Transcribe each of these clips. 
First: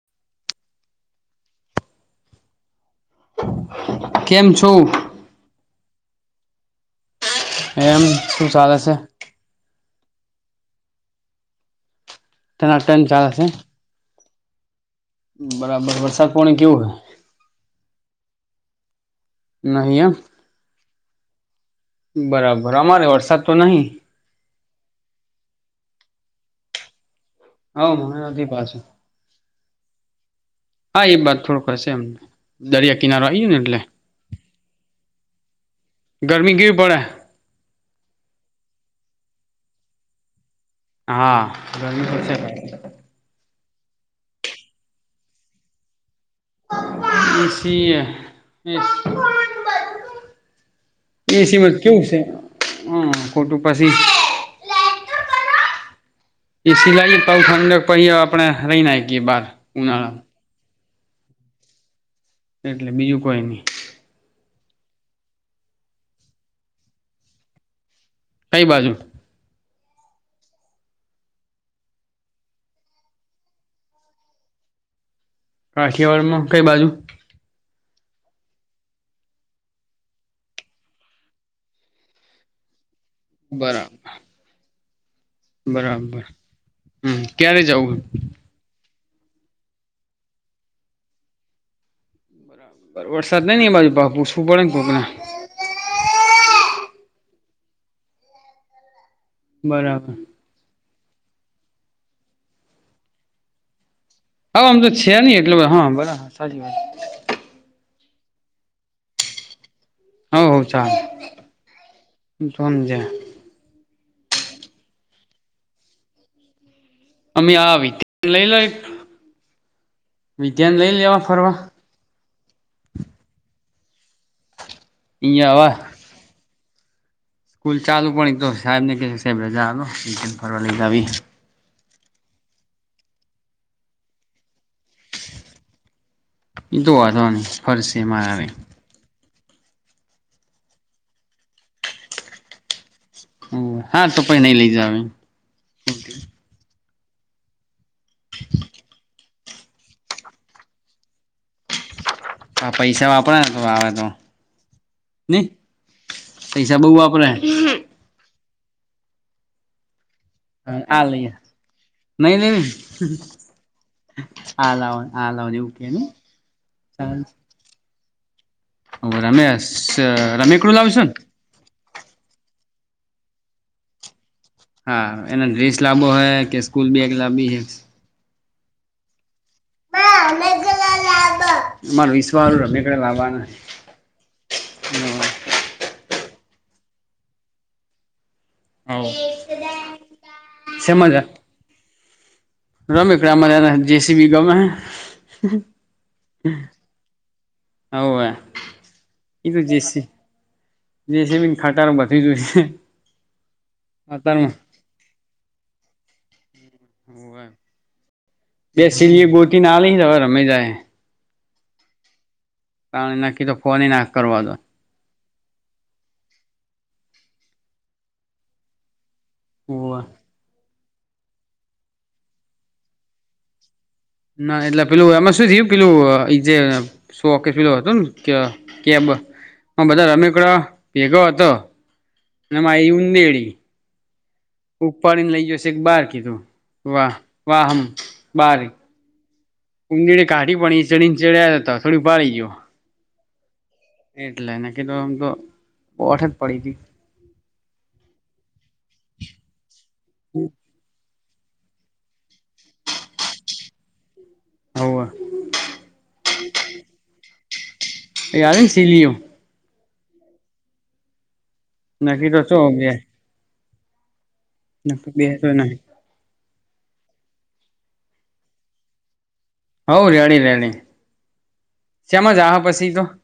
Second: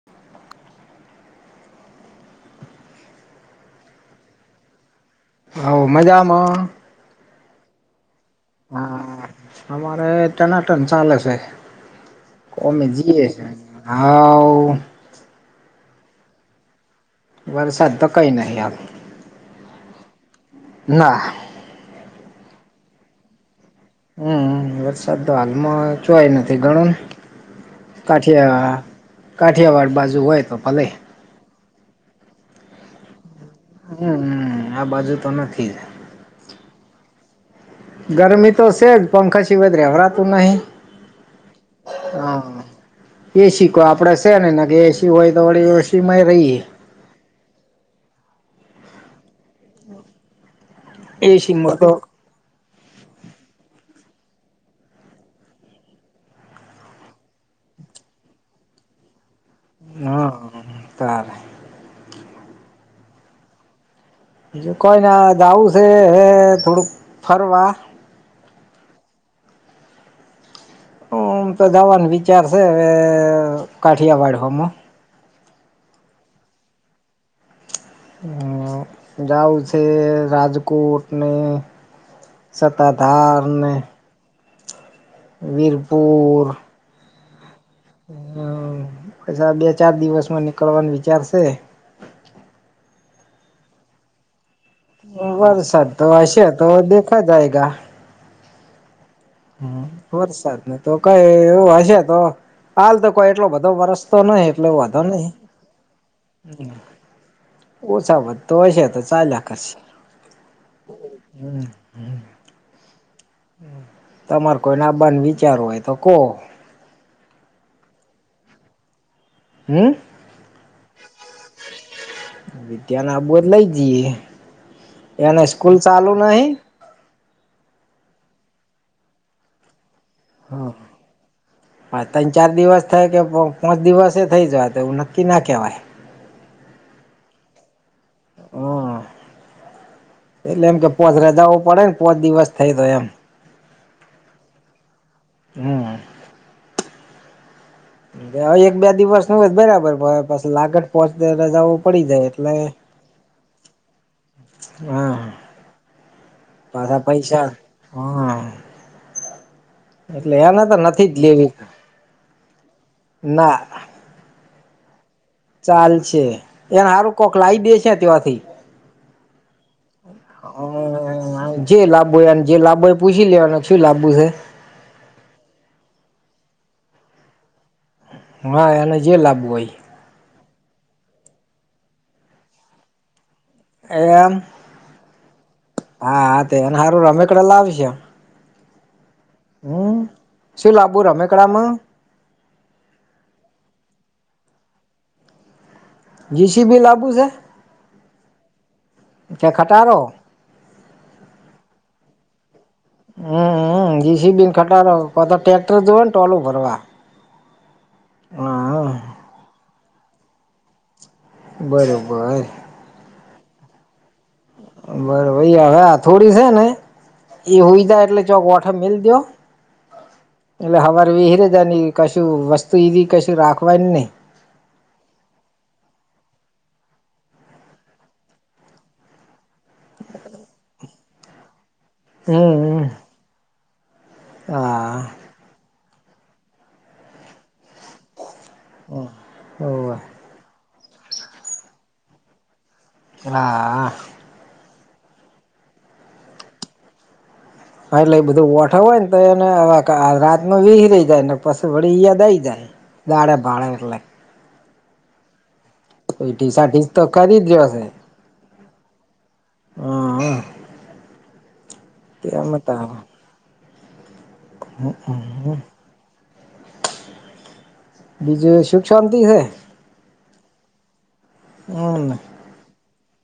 [inaudible] કેમ છો? હઓ મજામાં. એમ શું ચાલે છે? હા અમારે ટનાટન ચાલે છે. અમે ટનાટન જીએ ચાલે છે અને આવઉ. બરાબર. વરસાદ પોણી કેવું હૈ? વરસાદ તો કઈ નહી આવ નહી હયા? ના. બરાબર અમારે વરસાદ તો નહી. હમ વરસાદ તો, હાલમાં જોય નથી ગણો. હવ મને નથી કાઠિયા પાછું કાઠિયાવાડ બાજુ હોય તો ભલે. હા એ વાત થો. એમ દરિયા કિનારો આયો ને એટલે. હમ્મ આ બાજુ તો નથી ગરમી કેવી પડે. ગરમી તો છેજ પંખા સીવધ રેવરાતું નહી. હા ગરમી તો છે. હા એસી કો આપડે છે નેને કે એસી હોય તો વડી એસીમાં રહીએ એસી એ [unintelligible] એસી એસીમાં માં જ તો કેવું છે, હમ્મ ખોટું પાછી [unintelligible] તાર એટલે બીજું કોઈ નહી. હજ કોઈને દ જાવું છે થોડુંક ફરવા કઈ બાજુ ઓમ તો જાવાનું વિચાર છે, કાઠિયાવાડ હમો કાઠિયાવાડમાં કઈ બાજુ હમ્મ જાઉ છે રાજકોટ ને, સત્તાધારને, બરાબર બરાબર વીરપુર હમ્મ, ક્યારે જવું. હ પછા બે ચાર દિવસમાં નીકળવાનું વિચાર છે. પર વરસાદ નહીં અ મારી પાહે પૂછું પડે કોકને વરસાદ તો હશે તો દેખા જાયેગા બરાબર હ વરસાદ નને તો કઈ એવું હશે તો હાલ તો કોઈ એટલો બધો વરસ તો નહી હા એટલે આમ તો વાંધો છે નહી. એટલે હા બરાબર સાચી વાત ઓછા વધતો હશે તો ચાલ્યા કરશે. હ હ ચાલે તમાર કોઈ નાબાન વિચાર હોય તો કોહો. અમે આ વિધ્યા લઈ લ, હમ વિધ્યાન લઈ લેવા ફરવા. વિદ્યા ના આવુ હોયે લઈ જઈએ એને અહિયાં આવા સ્કૂલ ચાલુ નહિ. સ્કૂલ ચાલુ પ તો સાહેબ ને કે સાહેબ રજા આલો ફરવા હા લઈ જાવી હા ત્રણ ચાર દિવસ થાય કે પાંચ દિવસે થઈ જાય તો એવું નક્કી ના કહેવાય. એ તો તોવાની ફર છે એ મા આવે. હમ એટલે એમ કે પોચ રજા પડે ને પોચ દિવસ થઈ તો એમ, હા તો પઈ નઈ લઈ જાવી. હમ્મ હવે એક બે દિવસનુ હોય બરાબર પછી લાગત પોચ દિ રજા પડી જાયલે હા પૈસા વાપરા તો આવે તો હા નને પૈસા બઉ પાછા વાપરે‌. પૈસા હા એટલે એને હ તો આ નથી જ લઈ, લેવી નહી નહી ના આલા ચાલ સે એસારું કોક લાવી દે છે તયાથી ઓ રમેશ રમેકોડું લાવસોને હ જે લાંબોયને જે લાબોય પૂછી લેવાનું શું લાબુ છે. હા એને ડ્રેસ લાવો હોય કે સ્કૂલ બેગ લાવી હે હા એને જે લાબવું હોય. [unintelligible] મારા વિશ્વા હારુ રમકડા લાવવાના હૈ. એ એમ હા તેને હારું રમેકડા લાવી સે [inaudible] હમ્મ શું લાબુ રમેકડામાં રમેકડામા જેસીબી ગમે જીસીબી લાબુ છે હવે કે ખટારો [unintelligible] જેસેબી ખટારા [unintelligible] હમજી સી બી [unintelligible] જો ને ટોલું ભરવા [inaudible] હા જે સી બી ગોટી [unintelligible] રમે જાય બરાબર કારણ નક્કી તો ફોને નાખ કરવા દો બરો ભાઈ હવે આ થોડી છે ને એ હોય થાય એટલે [unintelligible] મિલ દો હોવે એટલે હવારી [unintelligible] કશું વસ્તુ [unintelligible] કશું રાખવાય ને નહીં ના એટલે પેલું એમાં શું થયું પેલું એ જે [unintelligible] હમ [unintelligible] હા ઉપાડીને લઇ જશે એક બાર કીધું વાહ વાહ [unintelligible] હ હોવ [unintelligible] હા [unintelligible] [unintelligible] [unintelligible] હોવ [unintelligible] [unintelligible] હા નકી તો શું તેમ ગયા [unintelligible] બીજું સુખ શાંતિ હે હમ [unintelligible]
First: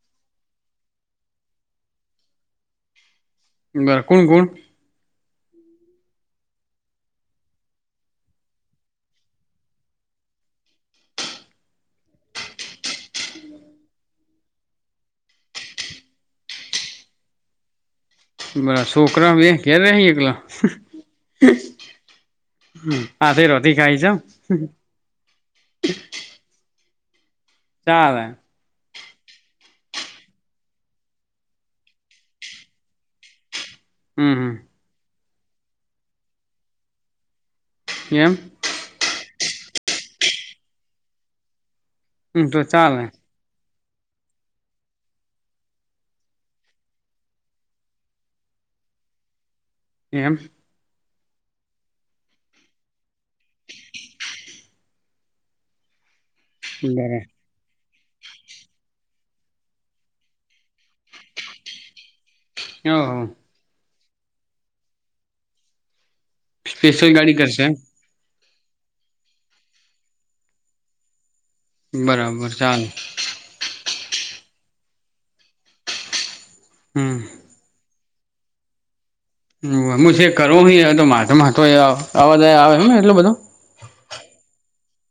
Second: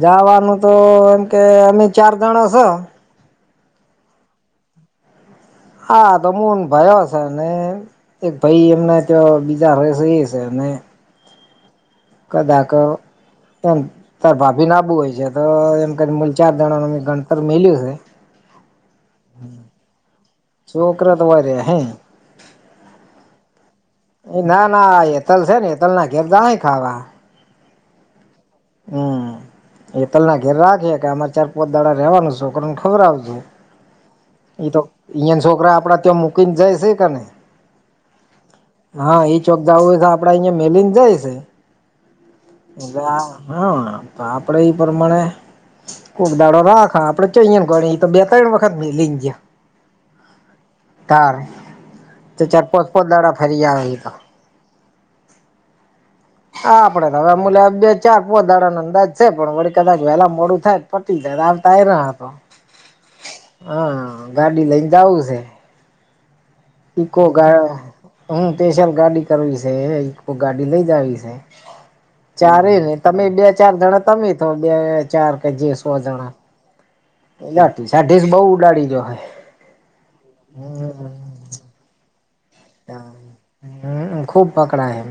જવાનું તો એમ કે અમે ચાર જણ સ [unintelligible] કોણ કોણ [unintelligible] એક ભાઈ અમને તો બીજા [unintelligible] કદાક [unintelligible] તારે ભાભી ના આબુ હોય છે તો એમ કરી મલ ચાર જણા ન ગણતર મેલ્યું છે [unintelligible] છોકરા તો હોય રે હે [unintelligible] [unintelligible] [unintelligible] ખાવા [unintelligible] હમ્મ હેતલ ના ઘેર રાખે કે અમારે ચાર પોચ દાડા રેવાનુંસ છોકરાને [unintelligible] હમ હમ એ તો અંયાના છોકરા આપડા ત્યાં મૂકીને જાય છે કે ને એમ હા ઈ ચોકદાવુંય તો આપડે અહિયાયા મેલીને જાય છે હમ તો ચાલે એટલે આ હા તો આપડે ઈ પ્રમાણે કોક દાડો રાખા આપડે ચઈ ગ તો બે ત્રણ વખત લઈને ગયા એમ તાર તો ચાર પાંચ પાચ દાડા ફરી જ આવે તો હ આપડે તો બરાબર હવે મુલા ચાર પો દાડાને અંદાજ છે પણ વળ કદાચ વહેલા મોડું થાય પટી જાય આવતા ના હતો હ હ હા હા ગાડી લઈને જાવું છે સ્પેશિયલ ઇકો ગાડી ગા કરશે એમ હું સ્પેશલ ગાડી કરવી છે ઈકો ગાડી લઇ જાવી છે બરાબર ચારે ચાલે ને તમે બે ચાર જણા તમે તો બે ચાર કે જે સો જણા હમ સાઢીસ બઉ ઉડાડી જો હ હ હું છે કરું હોહી તો માથે માથ આવા જ આવેને એટલો બધો હ ખૂબ પકડા એ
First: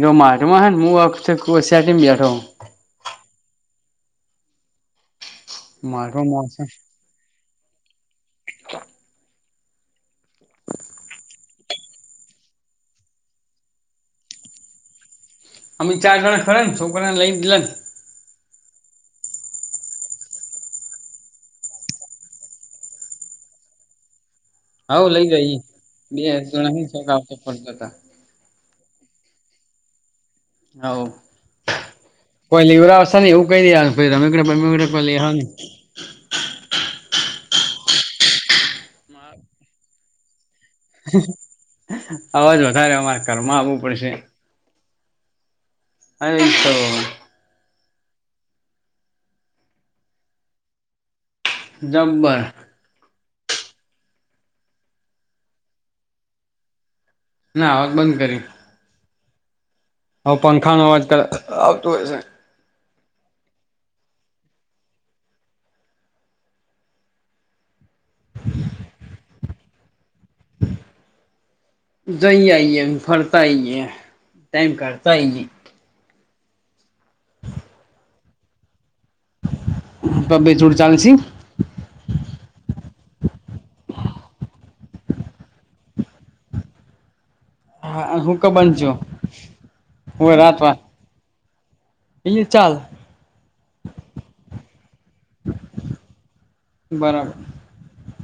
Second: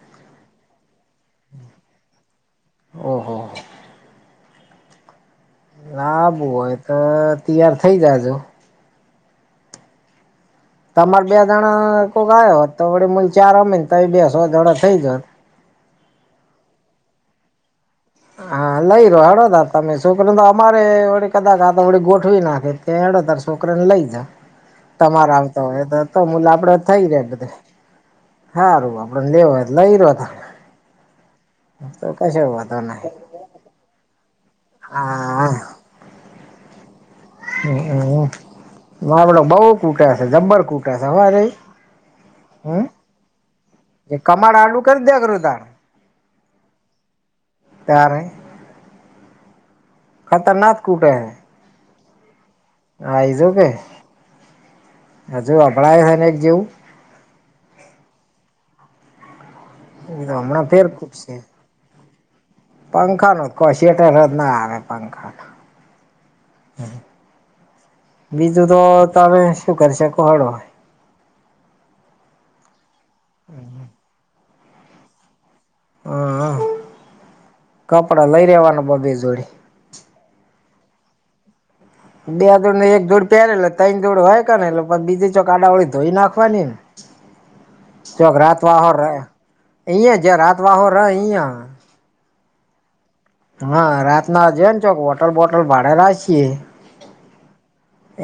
એનો માઢમાં મુું આ ક સેટીમ બેઠોહ ઓહ માટો લબું મોસે હોય તો તૈયાર થઇ જાજો હ તમારે બે જણા કોઈક ગ હોત તો વડ મલ ચાર અમે ને તો બે સો જણા થઈ જત અમે ચાર જણા ખરા ને છોકરાને લઈને હા લઈ રહો હડોદાર તમે શું કર તો અમારે કદાચ આ ગોઠવી નાખે હેડો છોકરા ને લઈ જા હવ લઈ તમારે જઈએ આવતા હોય તો તો બે હલ આપડે જણા હે થઈ ર આવતા બધે ફરતા હતા સારું આપડે લેવ લઈ રહ્યો તો કશ બીવરાવસે ને એવું કઈ રમકડા બમકડા કોઈ લેવા ને હા હ માડ બઉ કૂટે છે જબ્બર કુટ અવાજ વધારે અમારા ઘરમાં આવું એ કમાડ આલુ કરી દે કરું ત્યાં અને તો ત્યાર નુ ખતરનાક કૂટે હૈ જંમબર આઈજો કે હજુ અબળાય છે ને એક જેવું ના આવક બંધ કરી એ તો હવે હમણાં પંખાનો ફેર અવાજ ખૂબ કર છે આવતો હશે પંખા નું જ કો સિટર જ ના આવે પંખા બીજું તો તમે શું કરી શકો હળો જઈ આઈએ ફરતા આઈએ ટાઈમ કાઢતા ઈ હા કપડા લઈ રેવાના બધી જોડી પ બેે જોડી ચાલશે બે જોડ ને એક જોડ પહેરે એટલે ત્રણ જોડ હોય કે ને એટલે બીજી ચોક આડા અવળી ધોઈ નાખવાની ચોક હું ક રાત બંધ છો વાહોર અહયા હવે જ રાત વાત વાહોર ર અહયા એ ચાલ હા રાત ના જેે ને ચોક વોટર બોટલ ભાડે રાખીએ બરાબર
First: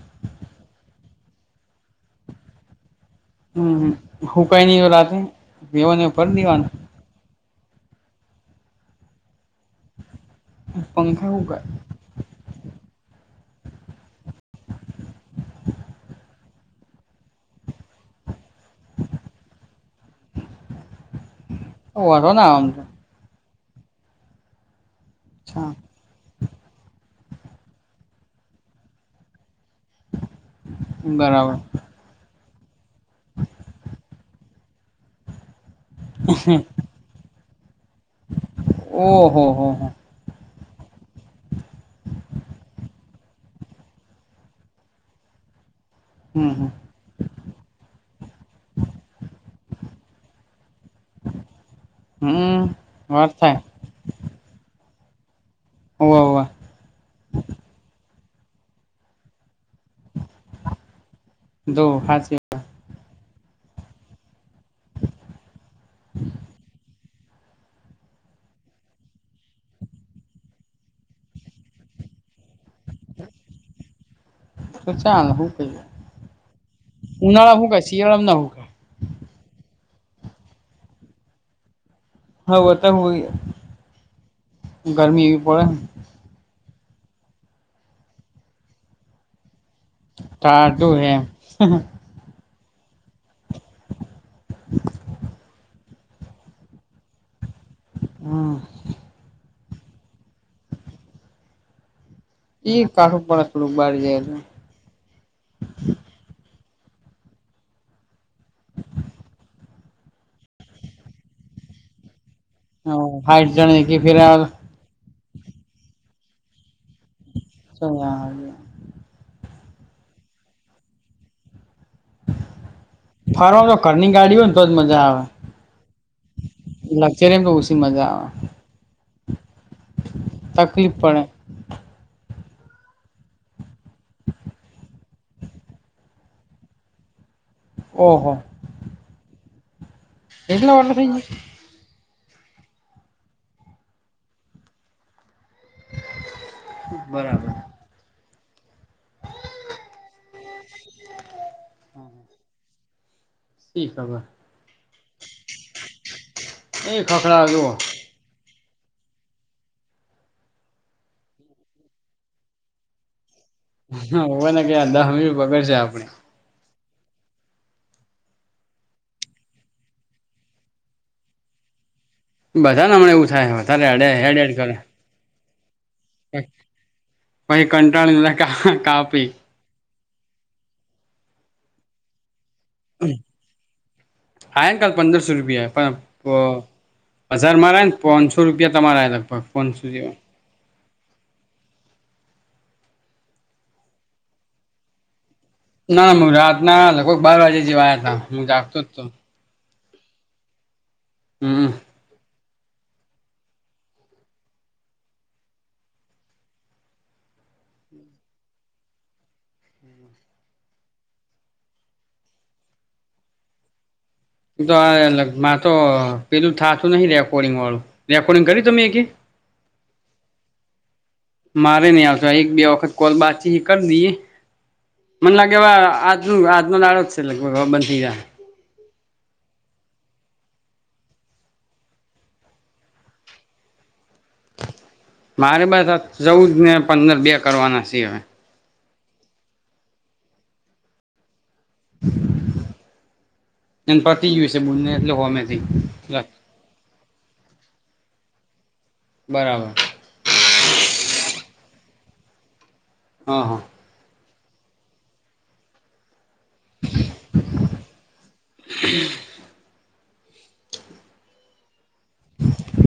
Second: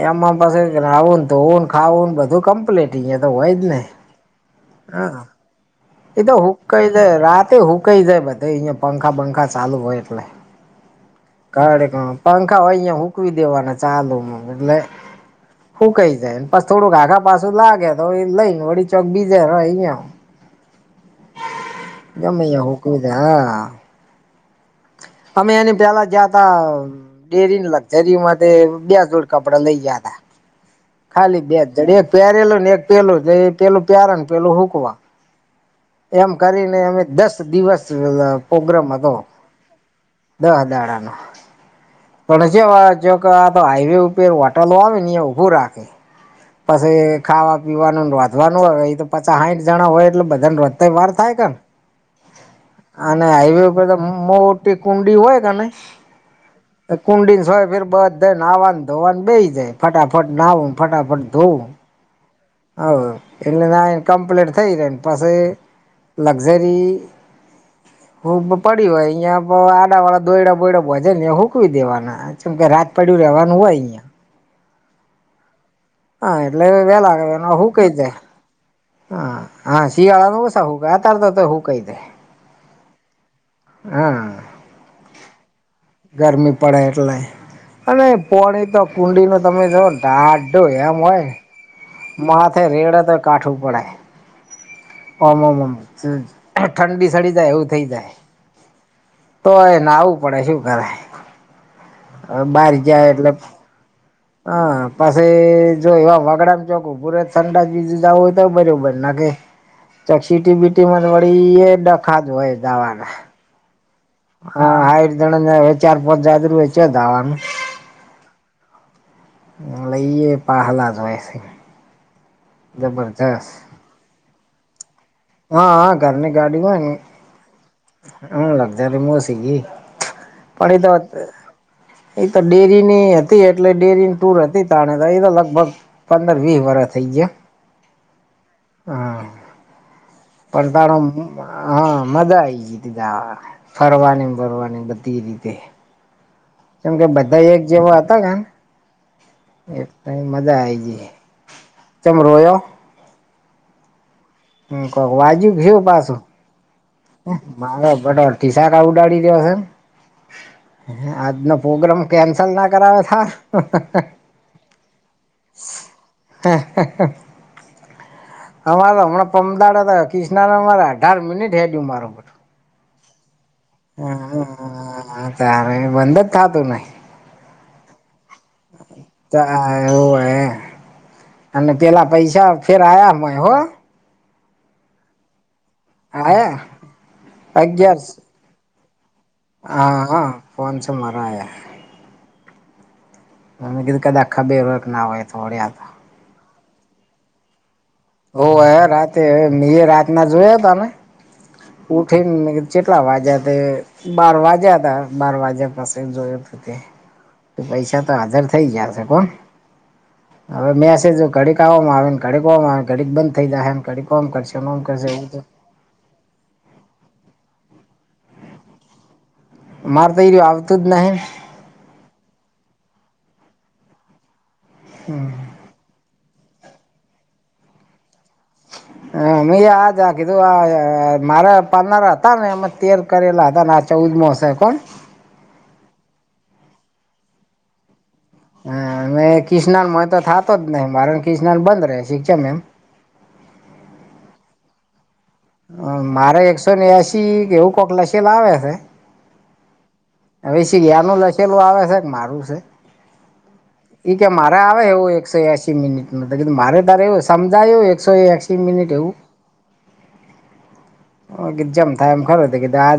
એમાં પછી નાવું ને ધોવું ખાવું ને બધું કમ્પ્લીટ એને અ હોય જ ને હું કઈ ની હ રાતે હા બેવને એ ભર તો દેવાનું હુકાઈ જાય રાતે હુકાઈ જાય બધે અયા પંખા પંખા ચાલુ હોય એટલે પંખા હોગ હ પંખા હો અહં હૂકવી દેવાના ચાલુ એટલે શું કઈ જાયને થોડું આઘા પાછું લાગે તો એ લઈને વડી ચોક બીજે રયા વાંધો ના ગમે યા આવે આમ તો સુકવી દે હા અમે અચ્છા એની પેલા જ હા ડેરી લક્ઝરીમાં બે જોડ કપડા લઈ ગયા ત ખાલી બરાબર બે જ જણ એક પહેરેલ ને એક પેલું જે પેલું પ્યારન પેલું હુકમ એમ કરીને અમે દસ દિવસ પ્રોગ્રામમાં હતો. હ હો હ. દહ દાડા નો [inaudible] પણ જે જો આ હાઈવે ઉપર હોટલો આવે ને એ ઉભું રાખે. હમ હમ પછી ખાવા પીવાનું વાંધવાનું હોય એ તો પાા સાઠ જણા હોય એટલે બધાને રતા વાર થાય કે ને- હમ - અને વાત થાય હાઈવે ઉપર તો મોટી કુંડી હોય કે ન- - હો કુંડી સ હોય ફેર બધ નાહવા ધોવાનું બે જાય ફટાફટ નાહવ ફટાફટ- - ઘોવુ. તો હા હ એલે ના કંપલેન્ટ- - થઈ રહેમ પાસે લક્ઝરી- - હ પડી હોય અહિયાં આડા વાળા દોયડા બોયડા ભજે ને હૂકવી દેવાના. જેમ કે રાત પાડું ર રહેવાનું હોય અહિયા- - તો ચાલ હું- - હા એટલે વે લાગે એ હું કઈ જાય. ના હું ક હા હા શીિયાળનું ઉછા હુંક આ તાર હૂકઈ. હા હા ગરમી પડે. ગરમી પડે એટલે અને પોળ તો કુંડી ન તમે જોઓ ને- - ટાટું હેમ- - માથે રેડ તો કાઠું પડે ઓમમ. ઠંડી ચઢી જાય એવું થઈ જાય- - હા. તોયને આવવું પડે શું કરે બાર એ જાય કાઠું એટલે- પડે - થોડુંક બાર જાય. હા પાછી જો એવા વાગડામ ચોકું પરતંડાજું જવું હોય તો બરાબર નાખે- - ચ સીટી બીટી વળી એ ડખા જ હોય- - હ હાઈટ જણ ફેર- - હા હ જણા ચાર પાંચ જ વેચે દવાનું- - સવા. લઈએ પ હલા જો છે જબરજસ્ત ફરવા તો ઘરની ગાડી હોય ને તોજ મજા આવે. હા હા ઘરની ગાડી હોય ને લક્ઝરીમ તો ઓછી મજા આવે લગ્ઝરી મો શિર્ડી પણ એ તો તકલીફ વાત પડે એ તો ડેરી ની હતી. હતી એટલે ડેરીની ટુર હતી તણે એ તો લગભગ પંદર વીસ વર્ષ થઇ ગયા. ઓ હો એટલા વાટલા થઈ પરધાર- - હા મજા આવીઈ ગતીીા ફરવાની ફરવાની બધી રીતે. કેમ કે ગયા બધા બરાબર એક જેવા હતા કેને- - એક મજા આય જ ચમ રોયો? શિ ખબર- - હમ કઈ વાગ્યું કે હું પાસું. એ ખખડા જુઓ મારો બટોથીસાકાા ઉડાડી રહ્યો છે એમ? આજનો પ્રોગ્રામ કેન્સલ ના કરાવે તાર. હા હો ને કયા દહ વ્હી પગડશે આપે- - હ હ. અમારે તો હમણાં પમદાડ હતા કિષના મા અઢાર મિનિટ હે ગયું મારોર. બધાને હમણાં એવું થાય વધારેડ હેડેડ કરે. હા તારે બંધ જ ખાતું નહી પહી કંટાળીને કા કાપી જા હા એવુંય અને પેલા પૈસા ફેર આયાય હો. હા. કાલ પંદરસો રૂપિયા. પણ આયા પ હજાર મારા અગિયાર પાનસો. રૂપિયા તમારે લગભગ. પોનસો હા જેવા હા પોનસો મારા આયા. આનુ બિલ ખબે રખ ના હોય તોડડી આ. ના ના હું રાતના કોઈ બાર વાજે જવાયા હતા. ઓ હ રાતે મે એ રાતના જોયા તમે? હમ. ઉઠીને મે કીઘુ ચેટલા વાગયા તે. બાર વાજ્યા હતા. બાર વાજ્યા પાસે જોઈત તે. પૈસા તો હાજર થઇ જશે કોણ. હવે મેસે ઘડીકવામાં આવે ઘડીકવામાં આવે ઘડીક બંધ થઈ જાયડી. ફોમ તો કરમ કરશે. આ મા તો પેલું થાતું નહી રેકોર્ડિંગ વાળું. રેકોર્ડિંગ કર્યું તમે એકે મારે તો એ રીયુ આવતું જ નહીં. મારે નહી આવશે એક બે વખત કોલ બાચી કરી દઈ. મને લાગે હવે આ આ હાનો દાળો જ છે. લગભગ બંધ થઈ જા હ મે આ જા કીધું આ મારા પનારા હતા ને એમાં તેર કરેલા હતા ના ચઉદમોશે કોણ. મારે બસજ ચોદ ને પંદર બે કરવાના છે.. હા હવે કિસનાન માં તો થતો જ નહી મારે કિસનાન બંધ રહે. શિક્ષણ એમ. એ ને પતી ગયુ છે બને એટલે હોમે. મારે એકસો નેએસી એવું કોકલાશી લાવે છે. બરાબર. હવેછી આનું લખેલું આવે છે મારું છે. હા હા. ઈ કે મારે આવે એવું એકસો એસી મિનિટ ન મારે. અત્યારે સમજાયો એકસો એસી મિનિટ એવું. હ ગી જેમ થાય એમ ખરું ગધા.